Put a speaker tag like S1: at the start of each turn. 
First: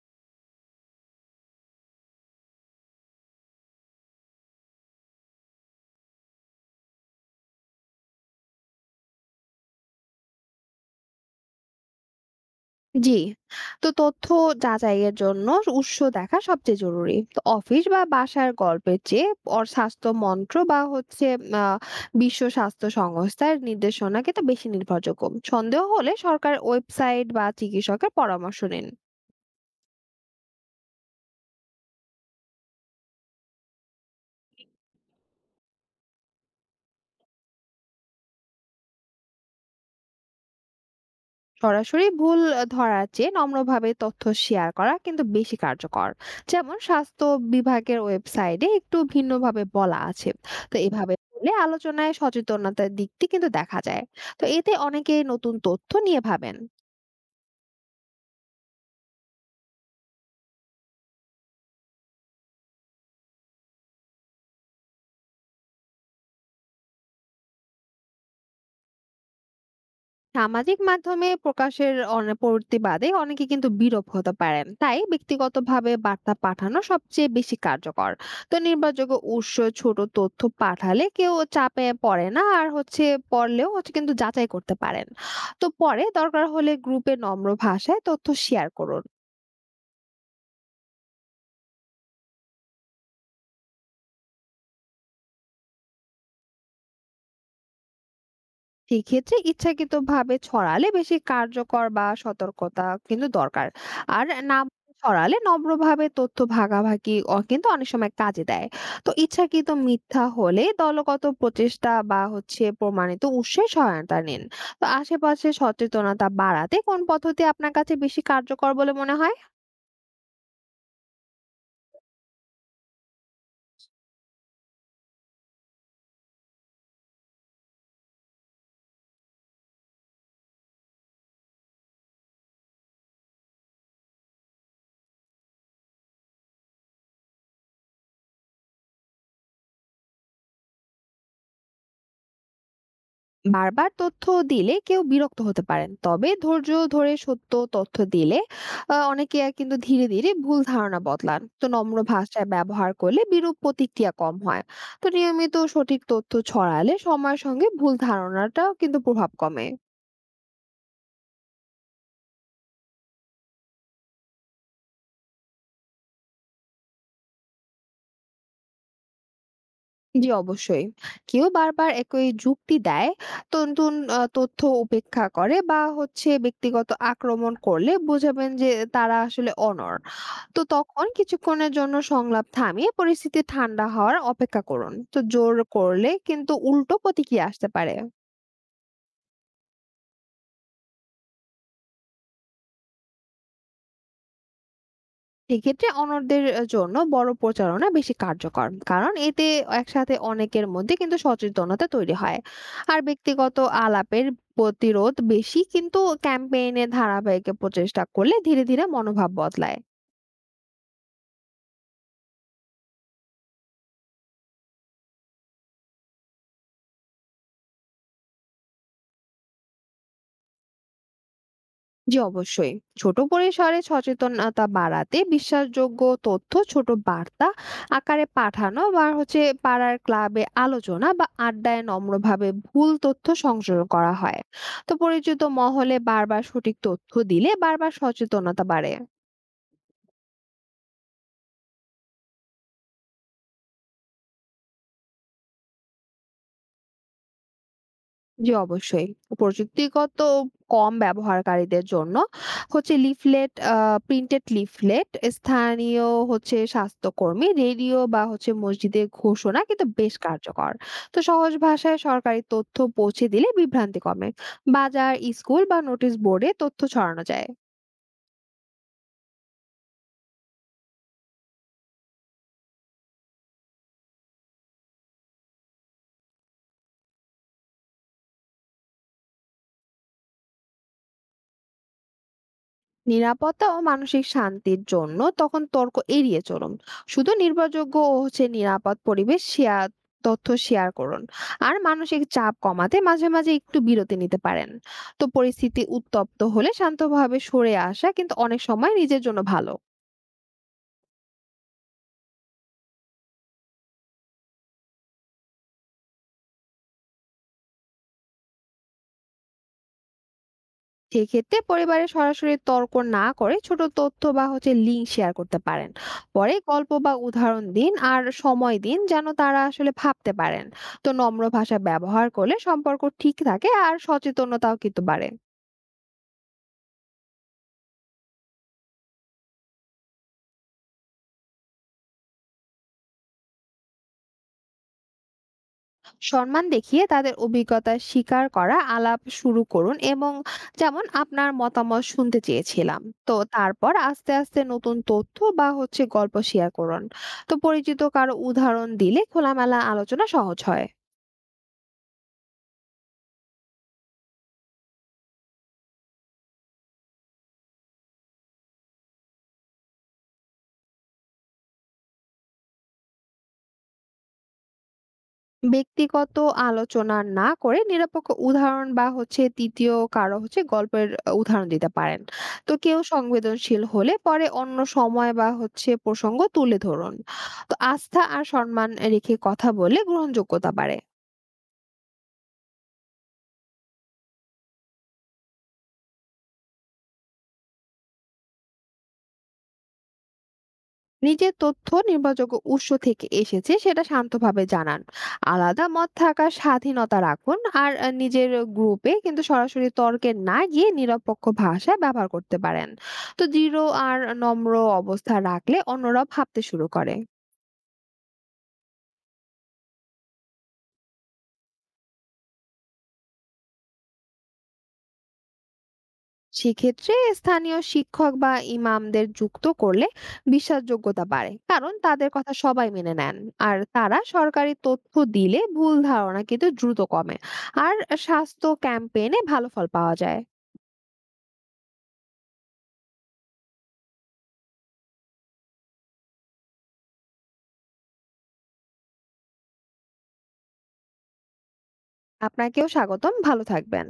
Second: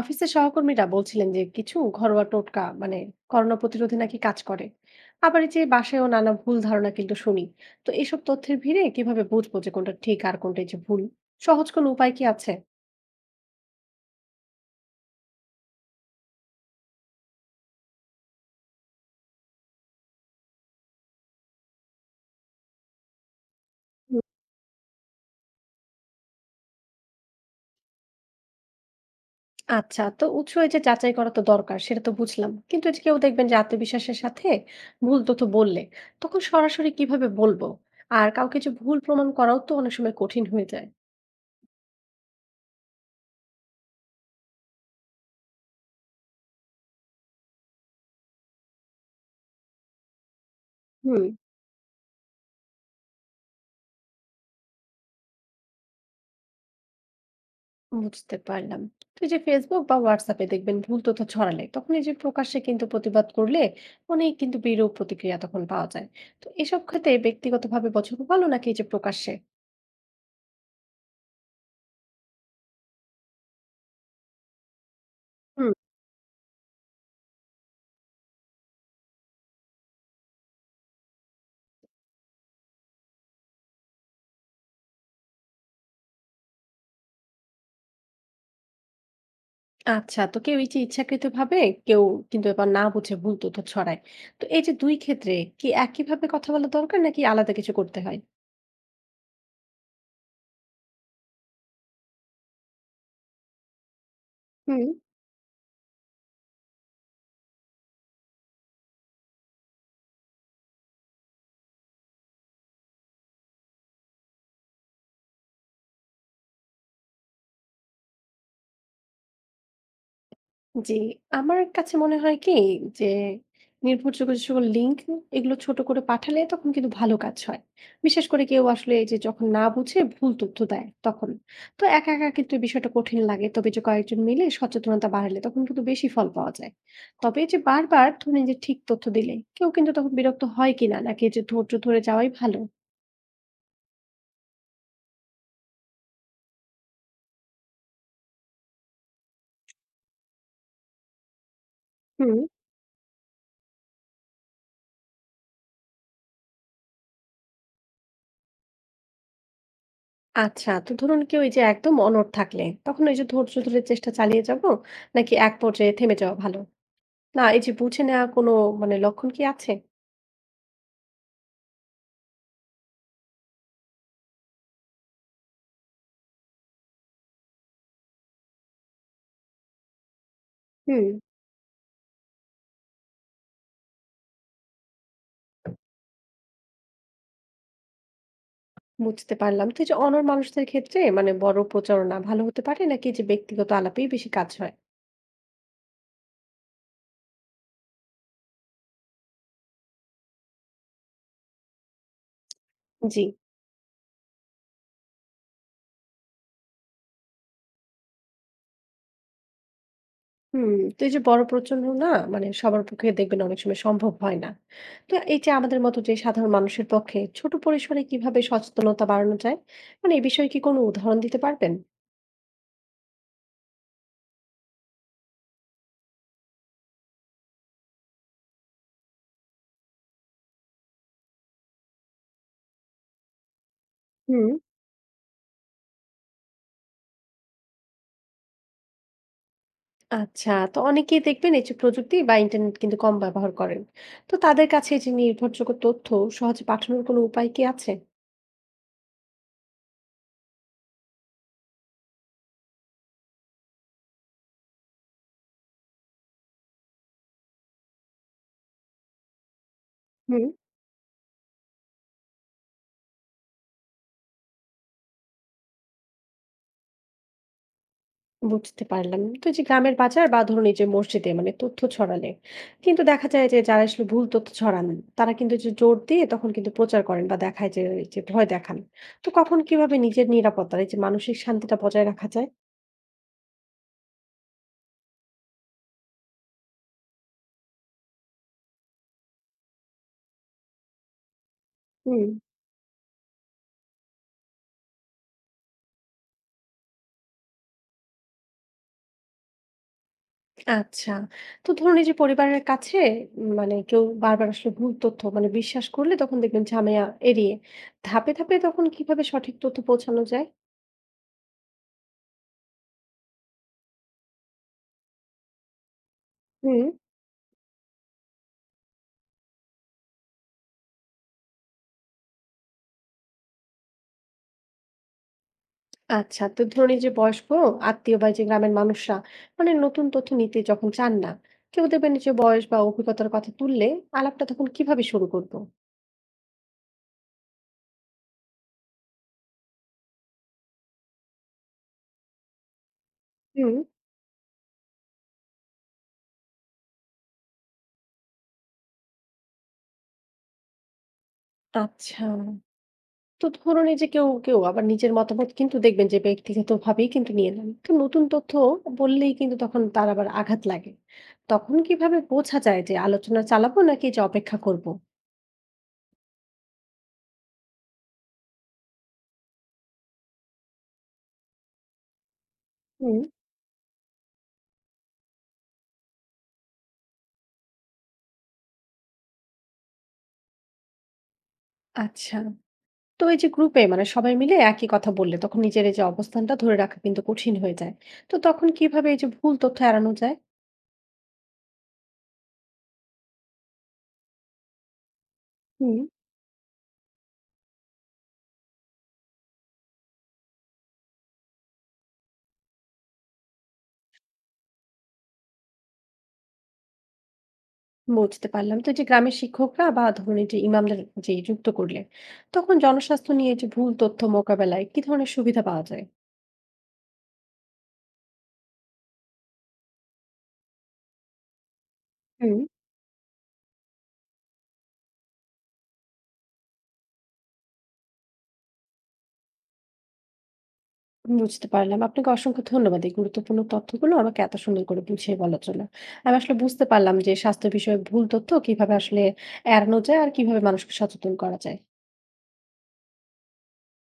S1: অফিসের সহকর্মীরা বলছিলেন যে কিছু ঘরোয়া টোটকা করোনা প্রতিরোধে নাকি কাজ করে। আবার এই যে বাসায়ও নানা ভুল ধারণা কিন্তু শুনি। তো এসব তথ্যের ভিড়ে কিভাবে বুঝবো যে কোনটা ঠিক আর কোনটা এই যে ভুল? সহজ কোনো উপায় কি আছে?
S2: জি। তো তথ্য যাচাইয়ের জন্য উৎস দেখা সবচেয়ে জরুরি। তো অফিস বা বাসার গল্পের চেয়ে স্বাস্থ্য মন্ত্র বা হচ্ছে আ বিশ্ব স্বাস্থ্য সংস্থার নির্দেশনা
S1: হুম,
S2: কিন্তু বেশি নির্ভরযোগ্য। সন্দেহ হলে সরকার ওয়েবসাইট বা চিকিৎসকের পরামর্শ নিন।
S1: আচ্ছা তো উৎস এই যে যাচাই করা তো দরকার সেটা তো বুঝলাম, কিন্তু এই যে কেউ দেখবেন যে আত্মবিশ্বাসের সাথে ভুল তথ্য বললে তখন সরাসরি কিভাবে বলবো? আর কাউকে যে ভুল প্রমাণ করাও তো অনেক সময় কঠিন হয়ে যায়।
S2: সরাসরি ভুল ধরার চেয়ে নম্রভাবে তথ্য শেয়ার করা কিন্তু বেশি কার্যকর। যেমন স্বাস্থ্য বিভাগের ওয়েবসাইটে একটু ভিন্নভাবে বলা আছে। তো এভাবে
S1: হুম,
S2: বলে আলোচনায় সচেতনতার দিকটি কিন্তু দেখা যায়। তো এতে অনেকেই নতুন তথ্য নিয়ে ভাবেন।
S1: বুঝতে পারলাম। তো এই যে Facebook বা WhatsApp এ দেখবেন ভুল তথ্য ছড়ালে তখন এই যে প্রকাশ্যে কিন্তু প্রতিবাদ করলে অনেক কিন্তু বিরূপ প্রতিক্রিয়া তখন পাওয়া যায়। তো এসব ক্ষেত্রে ব্যক্তিগতভাবে পছন্দ ভালো নাকি এই যে প্রকাশ্যে?
S2: সামাজিক মাধ্যমে প্রকাশের প্রতিবাদে অনেকে কিন্তু বিরূপ হতে পারেন, তাই
S1: হুম।
S2: ব্যক্তিগতভাবে বার্তা পাঠানো সবচেয়ে বেশি কার্যকর। তো নির্ভরযোগ্য উৎস ছোট তথ্য পাঠালে কেউ চাপে পড়ে না, আর পড়লেও কিন্তু যাচাই করতে পারেন। তো পরে দরকার হলে গ্রুপে নম্র ভাষায় তথ্য শেয়ার করুন।
S1: আচ্ছা তো কেউ এই যে ইচ্ছাকৃতভাবে, কেউ কিন্তু এবার না বুঝে ভুল তথ্য ছড়ায়। তো এই যে ২ ক্ষেত্রে কি একইভাবে কথা বলা দরকার নাকি আলাদা কিছু করতে হয়?
S2: সেক্ষেত্রে ইচ্ছাকৃতভাবে ছড়ালে বেশি কার্যকর বা সতর্কতা কিন্তু দরকার। আর না
S1: হুম।
S2: ছড়ালে নম্রভাবে তথ্য ভাগাভাগি কিন্তু অনেক সময় কাজে দেয়। তো ইচ্ছাকৃত মিথ্যা হলে দলগত প্রচেষ্টা বা প্রমাণিত উৎসে সহায়তা নিন। তো আশেপাশে সচেতনতা বাড়াতে কোন পদ্ধতি আপনার কাছে বেশি কার্যকর বলে মনে হয়?
S1: জি, আমার কাছে মনে হয় কি যে নির্ভরযোগ্য যে সকল লিঙ্ক এগুলো ছোট করে পাঠালে তখন কিন্তু ভালো কাজ হয়। বিশেষ করে কেউ আসলে এই যে যখন না বুঝে ভুল তথ্য দেয় তখন। তো একা একা কিন্তু এই বিষয়টা কঠিন লাগে। তবে যে কয়েকজন মিলে সচেতনতা বাড়ালে তখন কিন্তু বেশি ফল পাওয়া যায়। তবে এই যে বারবার ধরুন এই যে ঠিক তথ্য দিলে কেউ কিন্তু তখন বিরক্ত হয় কিনা, নাকি এই যে ধৈর্য ধরে যাওয়াই ভালো?
S2: বারবার তথ্য দিলে কেউ বিরক্ত হতে পারেন, তবে ধৈর্য ধরে সত্য তথ্য দিলে অনেকে আর কিন্তু ধীরে ধীরে ভুল ধারণা বদলান। তো নম্র
S1: হুম।
S2: ভাষায় ব্যবহার করলে বিরূপ প্রতিক্রিয়া কম হয়। তো নিয়মিত সঠিক তথ্য ছড়ালে সময়ের সঙ্গে ভুল ধারণাটাও কিন্তু প্রভাব কমে।
S1: আচ্ছা তো ধরুন কেউ এই যে একদম অনড় থাকলে তখন এই যে ধৈর্য ধরে চেষ্টা চালিয়ে যাব নাকি এক পর্যায়ে থেমে যাওয়া ভালো? না, এই যে বুঝে নেওয়া কোনো লক্ষণ কি আছে?
S2: জি অবশ্যই। কেউ বারবার একই যুক্তি দেয়, তো নতুন তথ্য উপেক্ষা করে বা ব্যক্তিগত আক্রমণ করলে বোঝাবেন যে তারা আসলে অনড়। তো তখন
S1: হুম।
S2: কিছুক্ষণের জন্য সংলাপ থামিয়ে পরিস্থিতি ঠান্ডা হওয়ার অপেক্ষা করুন। তো জোর করলে কিন্তু উল্টো প্রতিক্রিয়া আসতে পারে।
S1: বুঝতে পারলাম। তো এই যে অনড় মানুষদের ক্ষেত্রে বড় প্রচারণা ভালো হতে পারে নাকি এই যে ব্যক্তিগত আলাপেই বেশি কাজ হয়?
S2: সেক্ষেত্রে অন্যদের জন্য বড় প্রচারণা বেশি কার্যকর, কারণ এতে একসাথে অনেকের মধ্যে কিন্তু সচেতনতা তৈরি হয়। আর
S1: জি।
S2: ব্যক্তিগত আলাপের প্রতিরোধ বেশি, কিন্তু ক্যাম্পেইনে ধারাবাহিক প্রচেষ্টা করলে ধীরে ধীরে মনোভাব বদলায়।
S1: হুম, তো এই যে বড় প্রচারণা সবার পক্ষে দেখবেন অনেক সময় সম্ভব হয় না। তো এই যে আমাদের মতো যে সাধারণ মানুষের পক্ষে ছোট পরিসরে কিভাবে সচেতনতা বাড়ানো যায়? এই বিষয়ে কি কোনো উদাহরণ দিতে পারবেন?
S2: জি অবশ্যই। ছোট পরিসরে সচেতনতা বাড়াতে বিশ্বাসযোগ্য তথ্য ছোট বার্তা আকারে পাঠানো বা পাড়ার ক্লাবে আলোচনা বা আড্ডায় নম্রভাবে ভুল তথ্য সংশোধন করা হয়।
S1: হুম।
S2: তো পরিচিত মহলে বারবার সঠিক তথ্য দিলে বারবার সচেতনতা বাড়ে।
S1: আচ্ছা, তো অনেকেই দেখবেন এই যে প্রযুক্তি বা ইন্টারনেট কিন্তু কম ব্যবহার করেন। তো তাদের কাছে এই যে নির্ভরযোগ্য তথ্য সহজে পাঠানোর কোনো উপায় কি আছে?
S2: জি, অবশ্যই। প্রযুক্তিগত কম ব্যবহারকারীদের জন্য লিফলেট প্রিন্টেড লিফলেট, স্থানীয় স্বাস্থ্যকর্মী, রেডিও বা মসজিদের ঘোষণা কিন্তু বেশ
S1: হুম,
S2: কার্যকর। তো সহজ ভাষায় সরকারি তথ্য পৌঁছে দিলে বিভ্রান্তি কমে। বাজার, স্কুল বা নোটিশ বোর্ডে তথ্য ছড়ানো যায়।
S1: বুঝতে পারলাম। তো এই যে গ্রামের বাজার বা ধরুন এই যে মসজিদে তথ্য ছড়ালে কিন্তু দেখা যায় যে যারা আসলে ভুল তথ্য ছড়ান তারা কিন্তু যে জোর দিয়ে তখন কিন্তু প্রচার করেন বা দেখায় যে এই যে ভয় দেখান। তো কখন কিভাবে নিজের নিরাপত্তা এই যে মানসিক শান্তিটা বজায় রাখা যায়?
S2: নিরাপত্তা ও মানসিক শান্তির জন্য তখন তর্ক এড়িয়ে চলুন, শুধু নির্ভরযোগ্য ও নিরাপদ পরিবেশ শেয়ার তথ্য শেয়ার করুন। আর মানসিক
S1: হুম।
S2: চাপ কমাতে মাঝে মাঝে একটু বিরতি নিতে পারেন। তো পরিস্থিতি উত্তপ্ত হলে শান্তভাবে সরে আসা কিন্তু অনেক সময় নিজের জন্য ভালো।
S1: আচ্ছা। তো ধরুন এই যে পরিবারের কাছে কেউ বারবার আসলে ভুল তথ্য বিশ্বাস করলে তখন দেখবেন ঝামেলা এড়িয়ে ধাপে ধাপে তখন কিভাবে সঠিক তথ্য পৌঁছানো যায়?
S2: সেক্ষেত্রে পরিবারে সরাসরি তর্ক না করে ছোট তথ্য বা লিঙ্ক শেয়ার করতে পারেন। পরে
S1: হুম।
S2: গল্প বা উদাহরণ দিন, আর সময় দিন যেন তারা আসলে ভাবতে পারেন। তো নম্র ভাষা ব্যবহার করলে সম্পর্ক ঠিক থাকে, আর সচেতনতাও কিন্তু বাড়ে।
S1: আচ্ছা। তো ধরুন এই যে বয়স্ক আত্মীয় বা এই যে গ্রামের মানুষরা নতুন তথ্য নিতে যখন চান না, কেউ দেখবেন এই যে বয়স বা অভিজ্ঞতার কথা তুললে আলাপটা তখন কিভাবে শুরু করব?
S2: সম্মান দেখিয়ে তাদের অভিজ্ঞতা স্বীকার করা আলাপ শুরু করুন, এবং যেমন আপনার মতামত শুনতে চেয়েছিলাম। তো
S1: হুম।
S2: তারপর আস্তে আস্তে নতুন তথ্য বা গল্প শেয়ার করুন। তো পরিচিত কারো উদাহরণ দিলে খোলামেলা আলোচনা সহজ হয়।
S1: আচ্ছা। তো ধরুন এই যে কেউ কেউ আবার নিজের মতামত কিন্তু দেখবেন যে ব্যক্তিগতভাবেই কিন্তু নিয়ে নেন, তো নতুন তথ্য বললেই কিন্তু তখন তার আবার আঘাত লাগে। তখন কিভাবে বোঝা যায় যে আলোচনা চালাবো নাকি যে অপেক্ষা করব?
S2: ব্যক্তিগত আলোচনা না করে নিরপেক্ষ উদাহরণ বা তৃতীয় কারো গল্পের উদাহরণ দিতে পারেন। তো কেউ
S1: হুম।
S2: সংবেদনশীল হলে পরে অন্য সময় বা প্রসঙ্গ তুলে ধরুন। তো আস্থা আর সম্মান রেখে কথা বলে গ্রহণযোগ্যতা বাড়ে।
S1: আচ্ছা, তো এই যে গ্রুপে সবাই মিলে একই কথা বললে তখন নিজের এই যে অবস্থানটা ধরে রাখা কিন্তু কঠিন হয়ে যায়। তো তখন কিভাবে এই যে ভুল তথ্য এড়ানো যায়?
S2: নিজের তথ্য নির্ভরযোগ্য উৎস থেকে এসেছে সেটা শান্তভাবে জানান। আলাদা
S1: হুম,
S2: মত থাকার স্বাধীনতা রাখুন, আর নিজের গ্রুপে কিন্তু সরাসরি তর্কে না গিয়ে নিরপেক্ষ ভাষা ব্যবহার করতে পারেন। তো দৃঢ় আর নম্র অবস্থা রাখলে অন্যরা ভাবতে শুরু করে।
S1: বুঝতে পারলাম। তো এই যে গ্রামের শিক্ষকরা বা ধরুন এই যে ইমামদের যে যুক্ত করলে তখন জনস্বাস্থ্য নিয়ে যে ভুল তথ্য মোকাবেলায় কি ধরনের সুবিধা পাওয়া যায়?
S2: সেক্ষেত্রে স্থানীয় শিক্ষক বা ইমামদের যুক্ত করলে বিশ্বাসযোগ্যতা বাড়ে, কারণ তাদের কথা সবাই মেনে নেন। আর তারা সরকারি তথ্য দিলে ভুল ধারণা কিন্তু দ্রুত কমে। আর স্বাস্থ্য ক্যাম্পেইনে ভালো ফল পাওয়া যায়।
S1: বুঝতে পারলাম। আপনাকে অসংখ্য ধন্যবাদ এই গুরুত্বপূর্ণ তথ্যগুলো আমাকে এত সুন্দর করে বুঝিয়ে বলার জন্য। আমি আসলে বুঝতে পারলাম যে স্বাস্থ্য বিষয়ে ভুল তথ্য কিভাবে আসলে এড়ানো যায় আর কিভাবে মানুষকে সচেতন করা যায়।
S2: আপনাকেও স্বাগতম, ভালো থাকবেন।